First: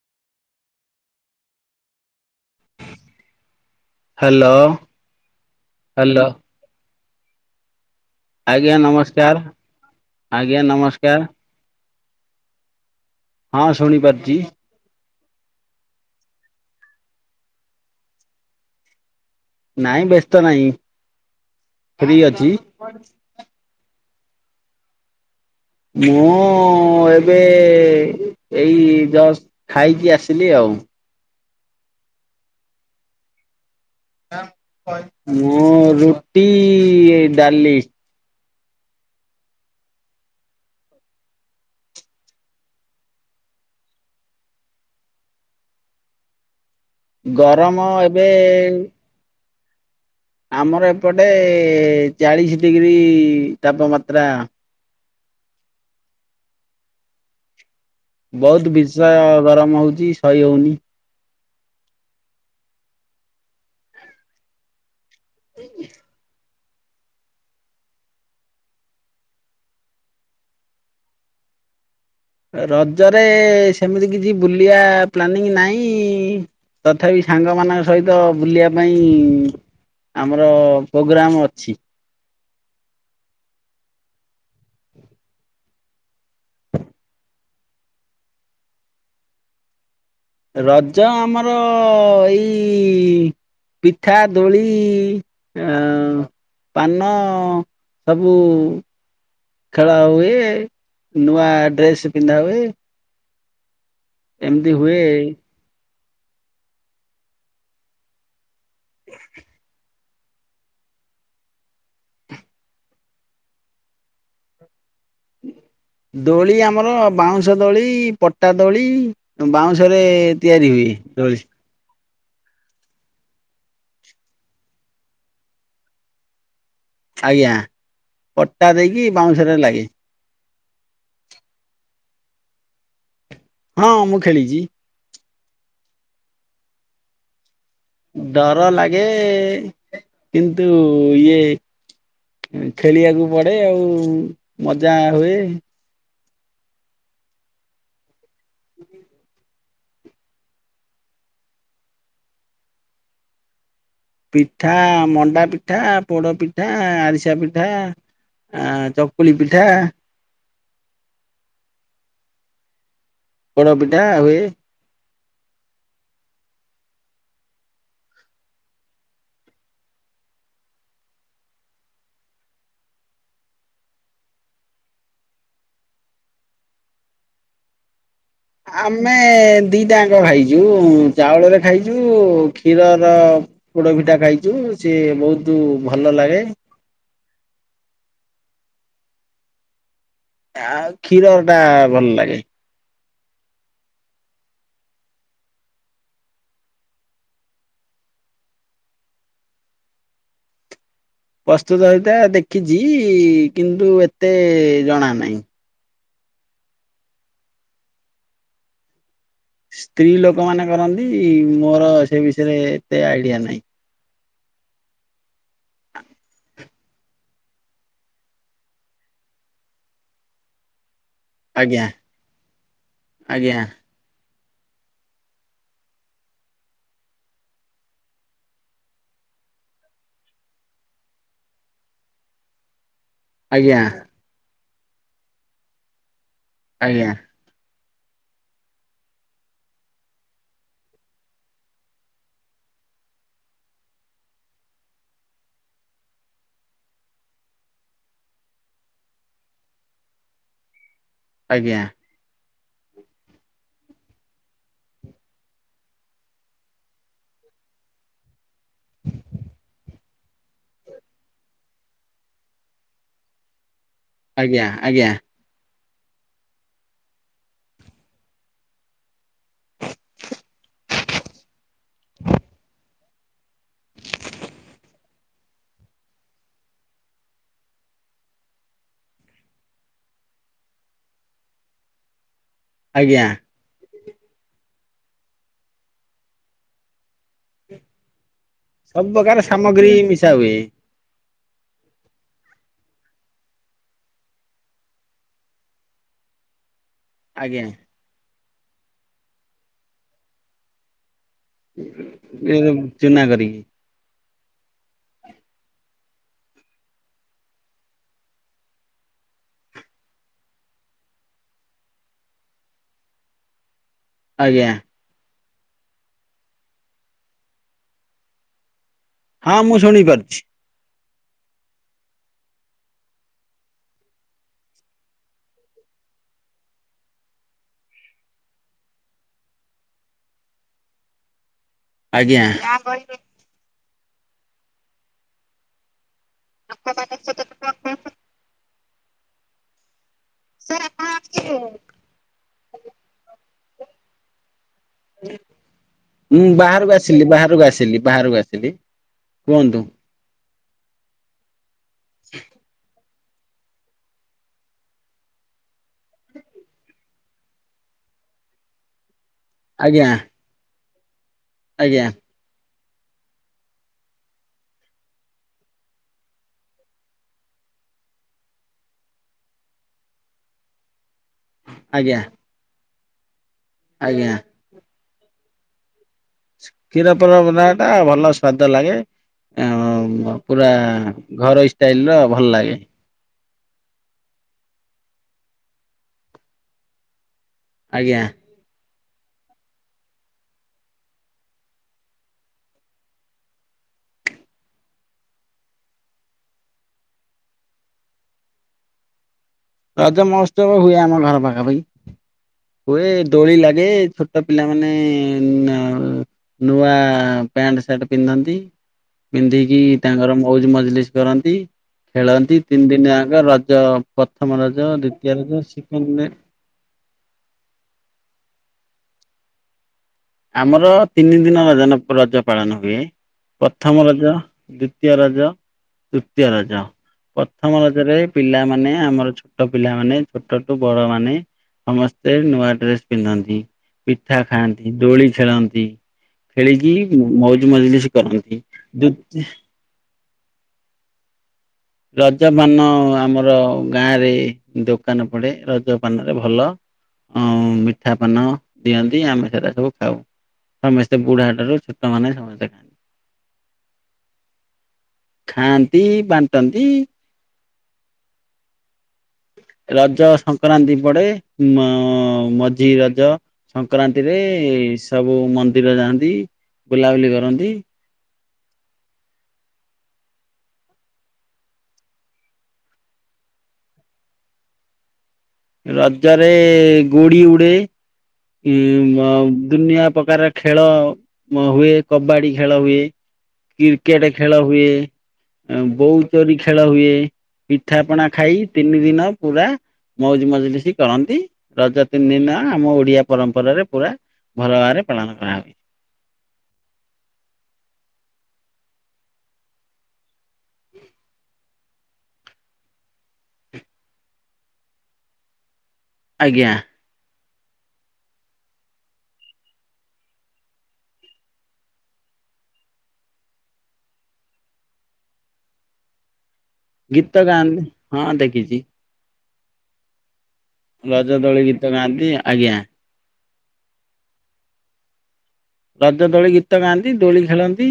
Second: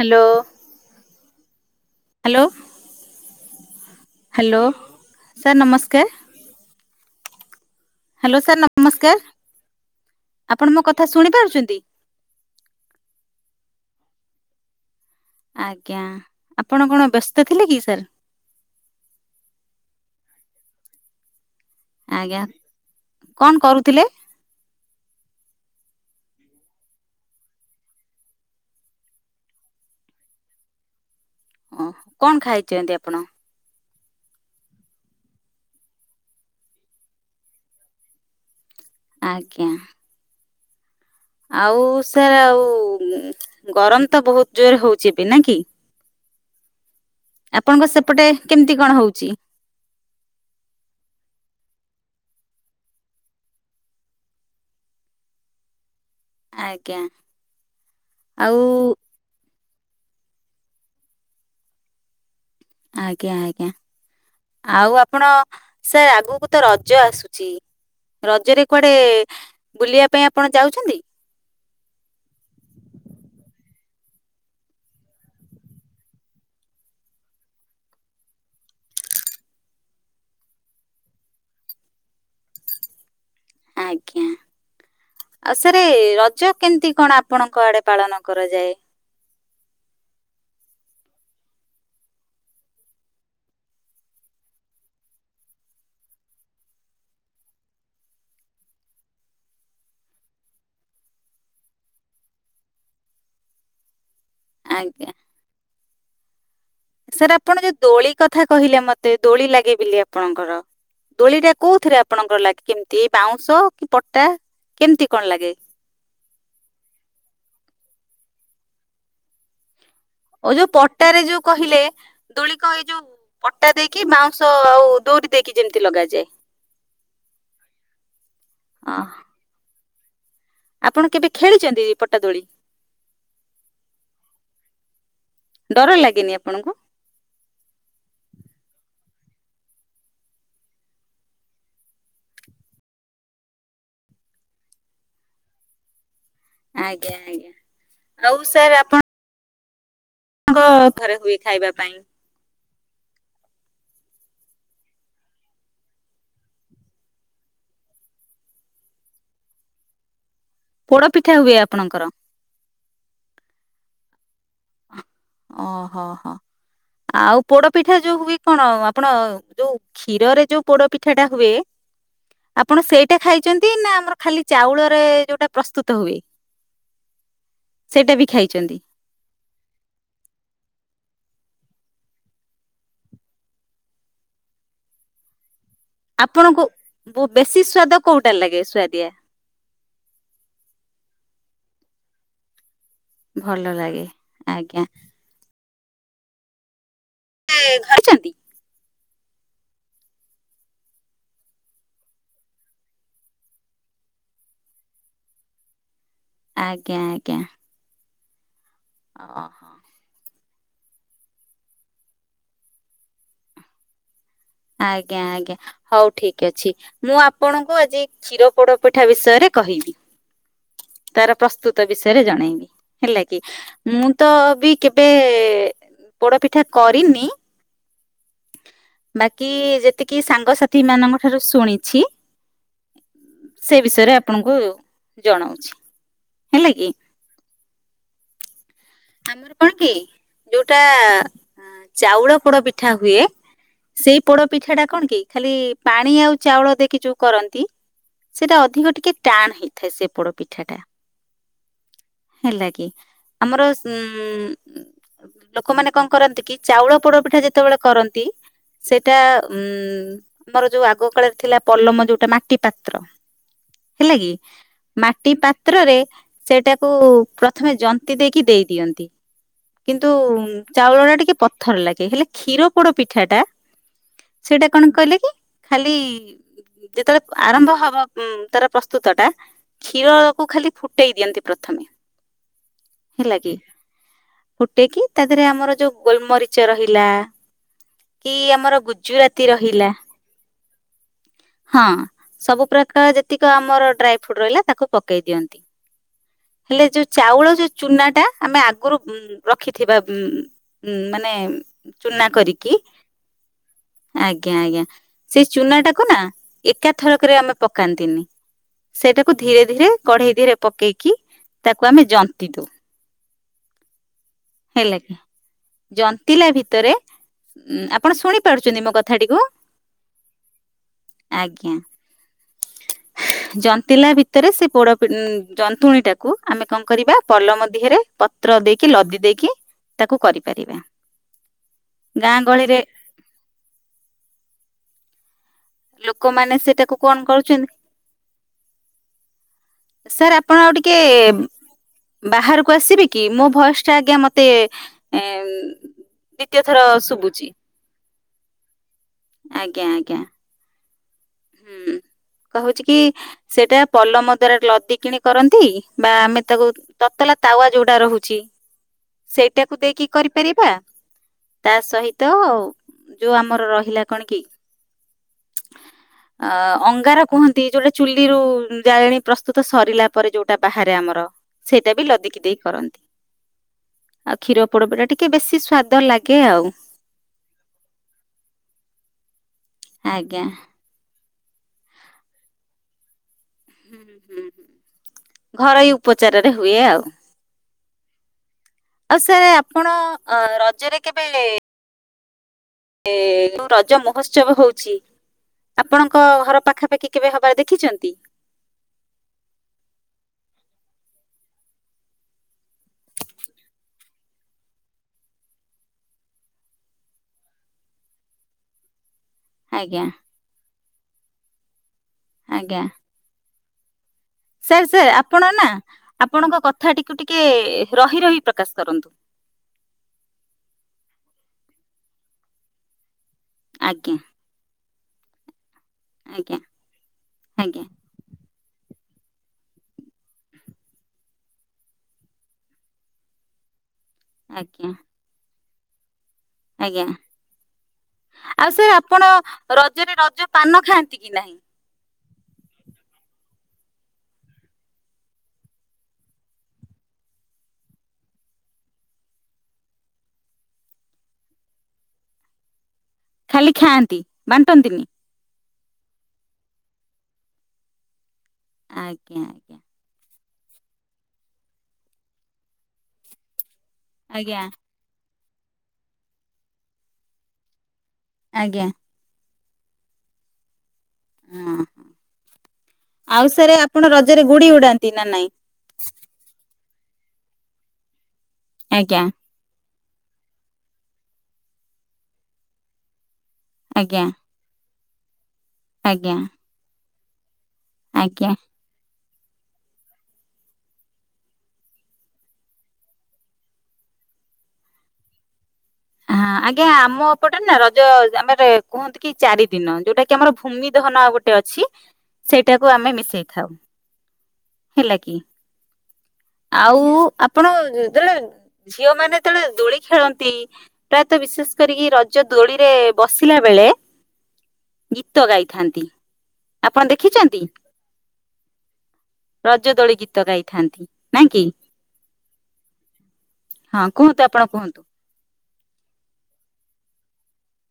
Hello. Hello. Hello sir ନମସ୍କାର। Hello hello sir ନମସ୍କାର ଆଜ୍ଞା ଆପଣ ମୋ କଥା ନମସ୍କାର ଶୁଣି ପାରୁଚନ୍ତି? ହଁ ଶୁଣି ପାରୁଚି। ଆଜ୍ଞା ଆପଣ କଣ ବ୍ୟସ୍ତ ଥିଲେ କି ସାର୍? ନାଇଁ ବ୍ୟସ୍ତ ନାହିଁ। ଫ୍ରି ଆଜ୍ଞା ଅଛି କଣ କରୁଥିଲେ? ମୁଁ ଏବେ ଏଇ ଜଷ୍ଟ ଖାଇକି ଆସିଲି ଆଉ। ହଁ କଣ ଖାଇଚନ୍ତି ଆପଣ? ମୁଁ ରୁଟି ଏଇ ଡାଲି। ଆଜ୍ଞା। ଆଉ ସାର୍ ଆଉ ଗରମ ତ ବହୁତ ଜୋରରେ ହଉଚି ଏବେ ନା କି? ଆପଣଙ୍କ ଗରମ ସେପଟେ ଏବେ କେମିତି କଣ ହଉଛି? ଆମର ଏପଟେ ଚାଳିସି ଡିଗ୍ରୀ ତାପମାତ୍ରା ଆଜ୍ଞା। ଆଉ ବହୁତ ବିଷ ଗରମ ହଉଚି ସହି ହଉନି। ଆଜ୍ଞା ଆଜ୍ଞା ଆଉ ଆପ ଆପଣ ସାର ଆଗକୁ ତ ରଜ ଆସୁଚି ରଜରେ କୁଆଡେ ବୁଲିବା ପାଇଁ ଆପଣ ଯାଉଚନ୍ତି। ରଜରେ ସେମିତି କିଛି ବୁଲିବା ପ୍ଲାନିଂ ନାହିଁ ତଥାପି ସାଙ୍ଗମାନଙ୍କ ସହିତ ବୁଲିବା ପାଇଁ ଆମର ପ୍ରୋଗ୍ରାମ ଅଛି। ଆଜ୍ଞା ଆଉ ସରେ ରଜ କେମିତି କଣ ଆପଣଙ୍କ ଆଡେ ପାଳନ କରାଯାଏ। ରଜ ଆମର ଏଇ ପିଠା ଦୋଳି ପାନ ସବୁ ଖେଳ ହୁଏ ନୂଆ ଡ୍ରେସ୍ ପିନ୍ଧା ହୁଏ। ଏମିତି ହୁଏ ଆଜ୍ଞା ସାର୍ ଆପଣ ଯୋଉ ଦୋଳି କଥା କହିଲେ ମତେ ଦୋଳି ଲାଗେ ବୋଲିକା ଆପଣଙ୍କର ଦୋଳି ଟା କୋଉଥିରେ ଆପଣଙ୍କର ଲାଗେ କେମିତି ବାଉଁଶ କି ପଟା? କେମିତି କଣ ଲାଗେ? ଦୋଳି ଆମର ବାଉଁଶ ଦୋଳି ପଟା ଦୋଳି ବାଉଁଶ ରେ ତିଆରି ହୁଏ ରହିଚି ଦୋଳିକ ଏଇ ଯୋଉ ପଟା ଦେଇକି ବାଉଁଶ ଆଉ ଦଉରି ଦେଇକି ଯେମିତି ଲଗାଯାଏ। ଆଜ୍ଞା ପଟା ଅଁ ଦେଇକି ବାଉଁଶରେ ଲାଗେ। ଆପଣ କେବେ ଖେଳିଛନ୍ତି ପଟାଦୋଳି? ହଁ ମୁଁ ଖେଳିଛି। ଡର ଲାଗେନି ଆପଣଙ୍କୁ? [unintelligible] କିନ୍ତୁ ଇଏ ଖେଳିବାକୁ ପଡେ ଆଉ ମଜା ହୁଏ ଆଜ୍ଞା ଆଜ୍ଞା। ଆଉ ସାର୍ ଆପଣ୍ ଆଙ୍କ ଥରେ ହୁଏ ଖାଇବା ପାଇଁ ପିଠା ମଣ୍ଡା ପିଠା ପୋଡ଼ ପିଠା ଆରିସା ପିଠା ଆଁ ଚକୁଳି ପିଠା ପୋଡ ପିଠା ହୁଏ ଆପଣଙ୍କର? ପୋଡ ପିଠା ହୁଏ। ଓହୋଃ ହୋ, ଆଉ ପୋଡପିଠା ଯୋଉ ହୁଏ କଣ ଆପଣ ଯୋଉ କ୍ଷୀରରେ ଯୋଉ ପୋଡପିଠାଟା ହୁଏ ଆପଣ ସେଇଟା ଖାଇଛନ୍ତି ନା ଆମର ଖାଲି ଚାଉଳରେ ଯୋଉଟା ପ୍ରସ୍ତୁତ ହୁଏ, ସେଇଟା ବି? ଖାଇଛନ୍ତି ଆମେ ଦିଟା ଯାଙ୍କ ଖାଇ। ଯୋଉ ଚାଉଳରେ ଖାଇଛୁ କ୍ଷୀରର ପୋଡ଼ପିଠା ଖାଇଛୁ ସିଏ ବହୁତ୍ ଆପଣଙ୍କୁ ବୁ ବେଶୀ ସ୍ଵାଦ। କୋଉଟା ଲାଗେ ସୁଆଦିଆ? ଆଉ କ୍ଷୀରରଟା ଭଲ ଲାଗେ। ଭଲ ଲାଗେ, ଆଜ୍ଞା। ସେ ଖାଇଛନ୍ତି? ପ୍ରସ୍ତୁତ ହେଇଥାଏ ଦେଖିଛିଇଇ କିନ୍ତୁ ଏତେ ଜଣା ନାହିଁ। ଆଜ୍ଞା ଆଜ୍ଞା। ଅ ହଁ। ସ୍ତ୍ରୀ ଲୋକମାନେ କରନ୍ତି, ମୋର ସେ ବିଷୟରେ ଏତେ ଆଇଡିଆ ନାହିଁ। ଆଜ୍ଞା ଆଜ୍ଞା। ହଉ ଠିକ୍ ଅଛି। ମୁଁ ଆପଣଙ୍କୁ ଆଜି କ୍ଷୀର ପୋଡପିଠା ବିଷୟରେ କହିବି। ତାର ପ୍ରସ୍ତୁତ ଆଜ୍ଞା ବିଷୟରେ ଜଣେଇବି ହେଲା କି, ଆଜ୍ଞା ମୁଁ ତ ବି କେବେ ପୋଡ ପିଠା କରିନି ବାକି ଯେତିକି ସାଙ୍ଗସାଥିମାନଙ୍କ ଠାରୁ ଶୁଣିଛି। ଆଜ୍ଞା ସେ ବିଷୟରେ ଆପଣଙ୍କୁ ଜଣଉଛି। ଆଜ୍ଞା। ଆମର କଣ କି ଯୋଉଟା ଚାଉଳ ପୋଡପିଠା ହୁଏ, ସେଇ ପୋଡପିଠାଟା କଣ କି ଖାଲି ପାଣି ଆଉ ଚାଉଳ ଦେଇକି ଯୋଉ କରନ୍ତି ସେଟା ଅଧିକ ଟିକେ ଟାଣ ହେଇଥାଏ ସେ ପୋଡପିଠାଟା। ଆଜ୍ଞା। ହେଲା କି, ଆମର ଉଁ ଲୋକମାନେ କଣ କରନ୍ତି କି ଚାଉଳ ପୋଡପିଠା ଯେତେବେଳେ କରନ୍ତି ସେଟା ଉଁ ଉଁ ଆମର ଯୋଉ ଆଗ କାଳରେ ଥିଲା ପଲମ ଯୋଉଟା ମାଟି ପାତ୍ର। ହେଲା କି ଆଜ୍ଞା ଆଜ୍ଞା ମାଟି ପାତ୍ କ୍ଷତ୍ରରେ ସେଇଟାକୁ ପ୍ରଥମେ ଜନ୍ତିି ଦେଇକି ଦେଇ ଦିଅନ୍ତି କିନ୍ତୁ ଚାଉଳ ଟା ଟିକେ ଭଲ ଲାଗେ ହେଲେ କ୍ଷୀର ପୋଡ ପିଠାଟା ସେଇଟା କଣ କହିଲେ କି ଖାଲି ଯେତେବେଳେ ଆରମ୍ଭ ହବ ଉଁ ତାର ପ୍ରସ୍ତୁତ ଟା କ୍ଷୀର କୁ ଖାଲି ଫୁଟେଇ ଦିଅନ୍ତି ପ୍ରଥମେ। ଆଜ୍ଞା। ହେଲା କି ଫୁଟେଇକି ତା ଦେହରେ ଆମର ଯୋଉ ଗୋଲମରିଚ ରହିଲା। କି ଆମର ସବୁ ଗୁଜୁରାତି ପ୍ରକାର ରହିଲା ସାମଗ୍ରୀ ମିଶା ହୁଏ। ହଁ ସବୁ ପ୍ରକାର ଯେତିକି ଆମର ଡ୍ରାଇ ଫ୍ରୁଟ ରହିଲା ତାକୁ ପକେଇ ଦିଅନ୍ତି। ହେଲେ ଯୋଉ ଚାଉଳ ଆଜ୍ଞା ଯୋଉ ଚୁନା ଟା। ଆମେ ଆଗରୁ ରଖିଥିବା ଉ ମାନେ ଚୁନା କରିକି ଏ ଚୁନା କରିକି। ଆଜ୍ଞା ଆଜ୍ଞା ସେଇ ଚୁନା ଟାକୁ ନା ଏକାଥରକରେ ଆମେ ପକାନ୍ତିନି ସେଇଟାକୁ ଧୀରେ ଧୀରେ କଢେଇ ଧୀରେ ପକେଇକି ତାକୁ ଆମେ ଜନ୍ତି ଦଉ। ଆଜ୍ଞା ହେଲେ- ଜନ୍ତିଲା ଭିତରେ ଆପଣ ଶୁଣି ପାରୁଛନ୍ତି ମୋ କଥା। ହଁ ମୁଁ ଶୁଣି ପାରୁଛି। ଆଜ୍ଞା ଜନ୍ତିଲା ଭିତରେ ସେ ପୋଡ ଜନ୍ତୁଣୀ ଟାକୁ ଆମେ କଣ କରିବା ପଲମ ଦିହରେ ପତ୍ର ଦେଇକି ଲଦି ଦେଇକି। କି ତାକୁ କରିପାରିବା। ଗାଁ ଆଜ୍ଞା ଗହଳିରେ କମାନେ ସେଟାକୁ କଣ କରୁଛନ୍ତି। ସାର୍ ଆପଣ ଆଉ ଟିକେ ବାହାରକୁ ଆସିବେ କି ମୋ ଭଏସଟା ଆଜ୍ଞା ମୋତେ ମୁଁ ଦ୍ଵିତୀୟ ଥର ବାହାରକୁ ଆସିଲି ଶୁଭୁଛି ବାହାରକୁ ଆସିଲି ବାହାରକୁ ଆସିଲି କୁହନ୍ତୁ ଆଜ୍ଞା ଆଜ୍ଞା। ହୁଁ କହୁଛି କି। ସେଟା ପଲମ ଦ୍ଵାରା ଲଦି କିଣି କରନ୍ତି ବା ଆମେ ତାକୁ ତତଲା ତାୱା ଯୋଉଟା ରହୁଛି। ସେଇଟାକୁ ଆଜ୍ଞା ଦେଇକି କରିପାରିବା। ତା ଆଜ୍ଞା ସହିତ ଯୋଉ ଆମର ରହିଲା କଣ କି। ଅ ଅଙ୍ଗାର କୁହନ୍ତି ଯୋଉଟା ଚୁଲିରୁ ଜାଳେଣି ପ୍ରସ୍ତୁତ ସରିଲା ପରେ ଯୋଉଟା ବାହାରେ ଆମର। ସେଇଟା ବି ଆଜ୍ଞା ଲଦିକି ଦେଇ କରନ୍ତି। ଆଜ୍ଞା ଆଉ କ୍ଷୀର ପୋଡ ପିଠା ଟିକେ। କି ବେଶୀ ସ୍ଵାଦ ଲାଗେ। ଆଉ। କ୍ଷୀର ପରମଟା ଭଲ ସ୍ଵାଦ ଲାଗେ ଆ ଆଜ୍ଞା ପୁରା ଘରଇ ଷ୍ଟାଇଲର ଭଲ ଲାଗେ ହୁଁ ଘରୋଇ ଉପଚାରରେ ହୁଏ ଆଉ ଆଜ୍ଞା ଆଉ ସାର୍ ଆପଣ ରଜରେ କେବେ ଯୋ ରଜ ମହୋତ୍ସବ ହଉଛି ଆପଣଙ୍କ ଘର ପାଖାପାଖି କେବେ ହବାର ଦେଖିଛନ୍ତି? ରଜ ମହୋତ୍ସବ ହୁଏ ଆମ ଘର ପାଖାପାଖି ହୁଏ ଦୋଳି ଲାଗେ ଛୋଟ ପିଲାମାନେ ନୂଆ ପ୍ୟାଣ୍ଟ ସାର୍ଟ ପିନ୍ଧନ୍ତି ପିନ୍ଧିକି ଆଜ୍ଞା ତାଙ୍କର ମଉଜ ମଜଲିସ କରନ୍ତି ଖେଳନ୍ତି ଆଜ୍ଞା ତିନି ଦିନ ଯାଙ୍କ ର- ତ ପତ ସାର୍ ସାର୍ ଆପଣ ନା ଆପଣଙ୍କ କଥା ଟିକୁ ଟିକେ ରହି ରହି- ପ୍ରକାଶ କରନ୍ତୁ ଆମର ତିନି ଦିନ ର ରଜ ପାଳନ ହୁଏ ପ୍ରଥମ ଆଜ୍ଞା ରଜ ଦ୍ଵି - ଦୀତିୟ ରଜ ତୃତୀୟ ଆଜ୍ଞା ରଜ ପ୍ରଥମ ଆଜ୍ଞା ରଜରେ ପିଲାମାନେ- ଆମର ଛୋଟ ପିଲାମାନୋ ଛୋଟ ଠୁ ବଡ ମାନେ ସମସ୍ତେ ନୂଆ ଡ୍ରେସ ପିନ୍ଧନ୍ତି ପିଠା ଆଜ୍ଞା ଖାଆନ୍ତି ଖେଳନ୍ତି ଖେଳି କି ଆଜ୍ଞା ମୌଜ ମଜଲିସ କରନ୍ତି ଆଉ ସାର୍ ଆପଣ [unintelligible] ରଜରେ ରଜ ପାନ ଖାଆନ୍ତି କି ନାହିଁ ରଜ ପାନ ଆମର ଗାଁରେ ଦୋକାନ ପଡେ ରଜ ପାନରେ ଭଲ ଅ ମିଠା ପାନ ଦିଅନ୍ତି ଆମେ ସେଟା ସବୁ ଖାଉ ସମସ୍ତେ ବୁଢା ଠାରୁ ଛୋଟମାନେ ସମସ୍ତେ ଖାଆନ୍ତି ଖାଲି ଖାଆନ୍ତି ବାଣ୍ଟନ୍ତିନି? ଖାଆନ୍ତି ବାଣ୍ଟନ୍ତି ଆଙ୍ଗ ରଜ ସଂକ୍ ସଂକ୍ରାନ୍ତି ପଡେ ମ ମ ମଝି ରଜ। ସଂକ୍ରାନ୍ତିରେ ଆଜ୍ଞା ସବୁ ସବୁ ମନ୍ଦିର ଯାଆନ୍ତି ବୁଲାବୁଲି କରନ୍ତି ଆଜ୍ଞା ଓହୋ ଆଉ ସାରେ ଆପଣ ରଜରେ ଗୁଡି ଉଡାନ୍ତି ନା ନାଇଁ ରଜରେ ଏନ୍ ଗୋଡ଼ି ଉଡ଼େ। ଉ ଆଜ୍ଞା ମ ଦୁନିଆ ପ୍ରକାର ଖେଳ ମ ହୁଏ କବାଡି ଖେଳ ହୁଏ। ଆଜ୍ଞା କ୍ରିକେଟ ଖେଳ ହୁଏ। ଆଜ୍ଞା ବହୁଉଚୋରି ଖେଳ ହୁଏ। ପିଠାପଣା ଆଜ୍ଞା। ଖାଇ ତିନି ଦିନ ପୁରା ମଉଜ ମଜଲି ସି କରନ୍ତି ରଜ ତିନି ଦିନ ଆମ ଓଡିଆ। ପରମ୍ପରାରେ ପୁରା ଭଲ ଭାବରେ ପାଳନ କରା ହୁଏ। ହଁ ଆଜ୍ଞା ଆମ ଅପଟେ ନା ରଜ ଆମେ କୁହନ୍ତି କି ଚାରି ଦିନ ଯୋଉଟା କି ଆମର ଭୂମି ଦହନ ଆଉ ଗୋଟେ ଅଛି। ସେଇଟାକୁ ଆମେ ମିଶେଇଥାଉ ହେଲା କି। ଆଜ୍ଞା ଆଉ ଆପ ଆପଣ ଯେତେବେଳେ ଝିଅ ମାନେ ଯେତେବେଳେ ଦୋଳି ଖେଳନ୍ତି ପ୍ରାୟତଃ ବିଶେଷ କରିକି ରଜ ଦୋଳିରେ ବସିଲା ବେଳେ ଗୀତ ଗାଇଥାନ୍ତି। ଆପଣ ଗୀତ ଦେଖିଛନ୍ତି ଗାଆନ୍ତି ହଁ ଦେଖ କିଛି। ରଜ ଦୋଳିଗୀତ ରଜ ଦୋଳି ଗୀତ ଗାଆନ୍ତି ଆଜ୍ଞା। ହଁ କୁହନ୍ତୁ ଆପଣ କୁହନ୍ତୁ? ରଜ ଦୋଳି ଗୀତ ଗାଆନ୍ତି ଦୋଳି ଖେଳନ୍ତି।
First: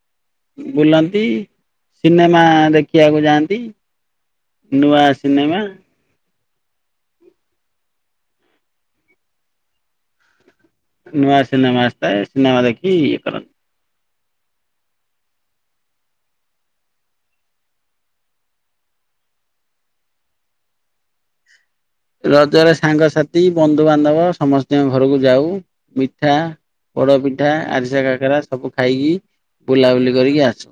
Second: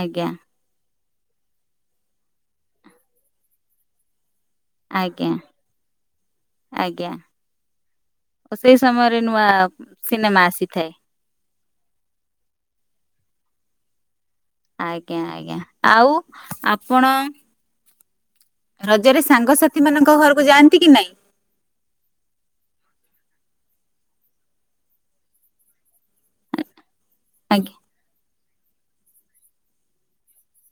ଆଜ୍ଞା ବୋଲନ୍ ସେଇ ସିନେମା ଦେଖିବାକୁ ଯାଆନ୍ତି। ନୂଆ ଆଜ୍ଞା ସିନେମା‌। ଆଜ୍ଞା ଓ ସେଇ ସମୟରେ ନୂଆ ସିନେମା ଆସି ନୂଆ ସିନେମା ଆସିଥାଏ ସିନେମା ଦେଖି ଇଏ କରନ୍ତି। ଆଜ୍ଞା ଆଜ୍ଞା ଆଉ ଆପଣ? ରଜରେ ସାଙ୍ଗସାଥି ମାନଙ୍କ ଘରକୁ ଯାଆନ୍ତି କି ନାଇଁ? ରଜରେ ସାଙ୍ଗସାଥି ବନ୍ଧୁବାନ୍ଧବ ସମସ୍ତିଙ୍କ ଘରକୁ ଯାଉ। ମିଠା ପୋଡ ପିଠା ଆଜ୍ଞା ଆରିସା କାକରା ସବୁ ଖାଇକି ବୁଲାବୁଲି କରିକି ଆସୁ।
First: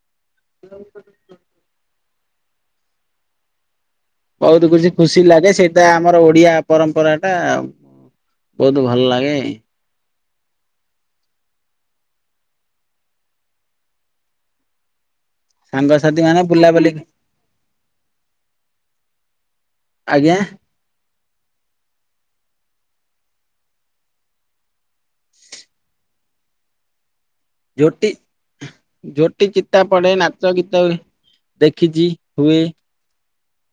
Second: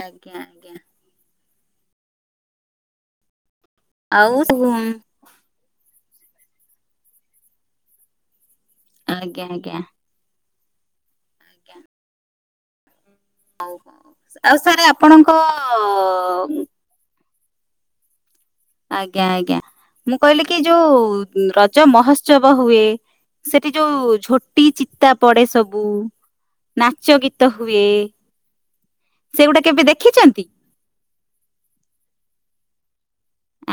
ଆଜ୍ଞା ଆଜ୍ଞା। ଆଉ ବହୁତ ଖୁସି ଖୁସି ଲାଗେ ସେ ଏ ଆମର ଓଡିଆ ପରମ୍ପରାଟା ଆଉ। ବହୁତ ଭଲ ଲାଗେ। ଆଜ୍ଞା ଆଜ୍ଞା ହଉ ଆଉ ସାର ଆପଣ ସାଙ୍ଗସାଥି ମାନେ ବୁଲାବୁଲି ଆଜ୍ଞା ଆଜ୍ଞା ମୁଁ ଆଜ୍ଞା କହିଲି କି ଯୋଉ ରଜ ମହୋତ୍ସବ ହୁଏ? ସେଠି ଯୋଉ ଝୋଟି ଚିତା ପଡେ ସବୁ ନାଚ ଗୀତ ହୁଏ ଝୋଟି ଝୋଟି ସେଗୁଡା ଚିତା କେବେ ପଡେ ଦେଖିଛନ୍ତି ନାଚ ଗୀତ ଦେଖିଛି ହୁଏ।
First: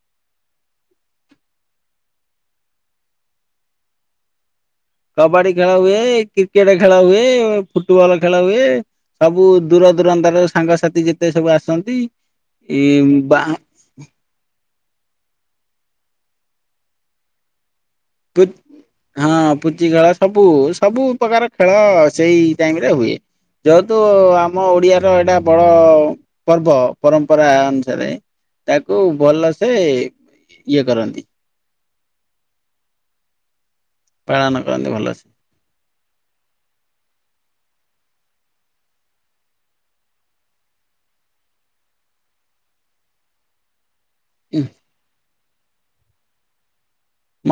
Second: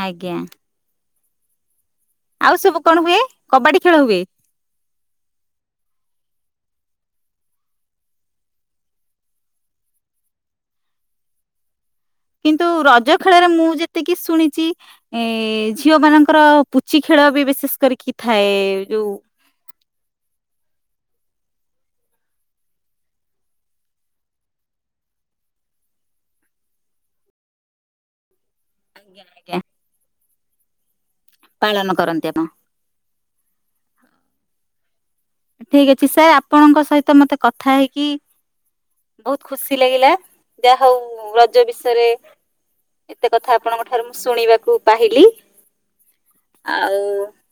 ଆଜ୍ଞା। ଆଉ ସବୁ କଣ ହୁଏ କବାଡି ଖେଳ ହୁଏ। କବାଡି ଖେଳ ହୁଏ କ୍ରିକେଟ ଖେଳ ହୁଏ ଫୁଟବଲ ଖେଳ ହୁଏ ସବୁ ଦୂର ଦୂରାନ୍ତ ର ସାଙ୍ଗସାଥି ଯେତେ ସବୁ ଆସନ୍ତି। କିନ୍ତୁ ଏ ରଜ ବା ଖେଳରେ ହଁ ମୁଁ ଯେତିକି ଶୁଣିଛି। ଏ ଝିଅ ମାନଙ୍କର ପୁଚି ଖେଳ ବି ବିଶେଷ କରି କି ଥାଏ ଯୋଉ କଚ ଖେଳ ସବୁ ସବୁ ପ୍ରକାର ଖେଳ ସେଇ ଟାଇମରେ ହୁଏ ଯେହେତୁ ଆମ ଓଡିଆ ର ଏଇଟା ବଡ ପର୍ବ ପରମ୍ପରା ଅନୁସାରେ ତାକୁ ଆଜ୍ଞା ଆଜ୍ଞା ଭଲସେ ଇଏ କରରନ୍ତି। ପାଳନ କରନ୍ତି ଆପ ପାଳନ କରନ୍ତି ଭଲ ଅସେ। ଠିକ ଅଛି ସାର୍ ଆପଣଙ୍କ ସହିତ ମତେ କଥା ହେଇକି ବହୁତ ଖୁସି ଲାଗିଲା ଯାହା ହଉ ରଜ ବିଷୟରେ ଏତେ କଥା ଆପଣଙ୍କ ଆରେ ମୁଁ ଶୁଣିବାକୁ ପାହିଁଲି।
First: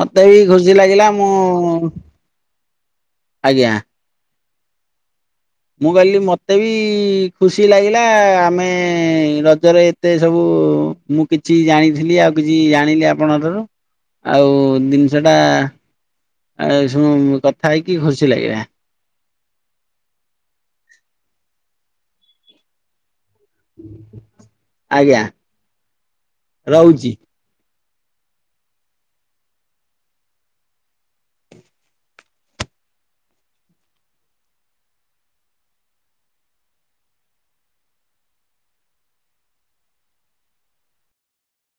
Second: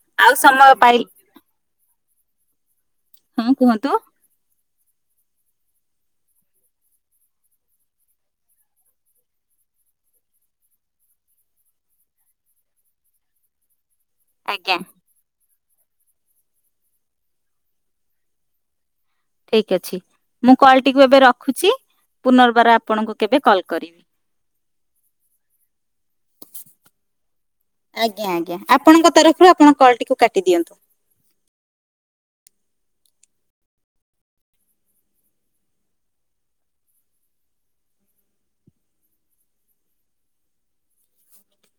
ମତେ ଆଉ ବି ସମୟ ଖୁସି ପାଇଲି ଲାଗିଲା ମୁଁ ହଁ ଆଜ୍ଞା। କୁହ ତ ମୁଁ କହିଲି ମତେ ବି ଖୁସି ଲାଗିଲା ଆମେ ରଜରେ ଏତେ ସବୁ ମୁଁ କିଛି ଜାଣିଥିଲି ଆଉ କିଛି ଜାଣିଲି ଆପଣଙ୍କ ଠାରୁ ଆଉ ଆଜ୍ଞା ଜିନିଷ ଟା ଆଉ କଥା ହେଇକି ଖୁସି ଲାଗିଲ। ଠିକ ଅଛି ମୁଁ କଲଟିକୁ ଏବେ ରଖୁଛି ପୁନର୍ବାର ଆପଣଙ୍କ ଆଜ୍ଞା ରହୁଛି। ଆଜ୍ଞା ଆଜ୍ଞା ଆପଣଙ୍କ ତରଫରୁ ଆପଣ କଲଟିକୁ କାଟି ଦିଅନ୍ତୁ।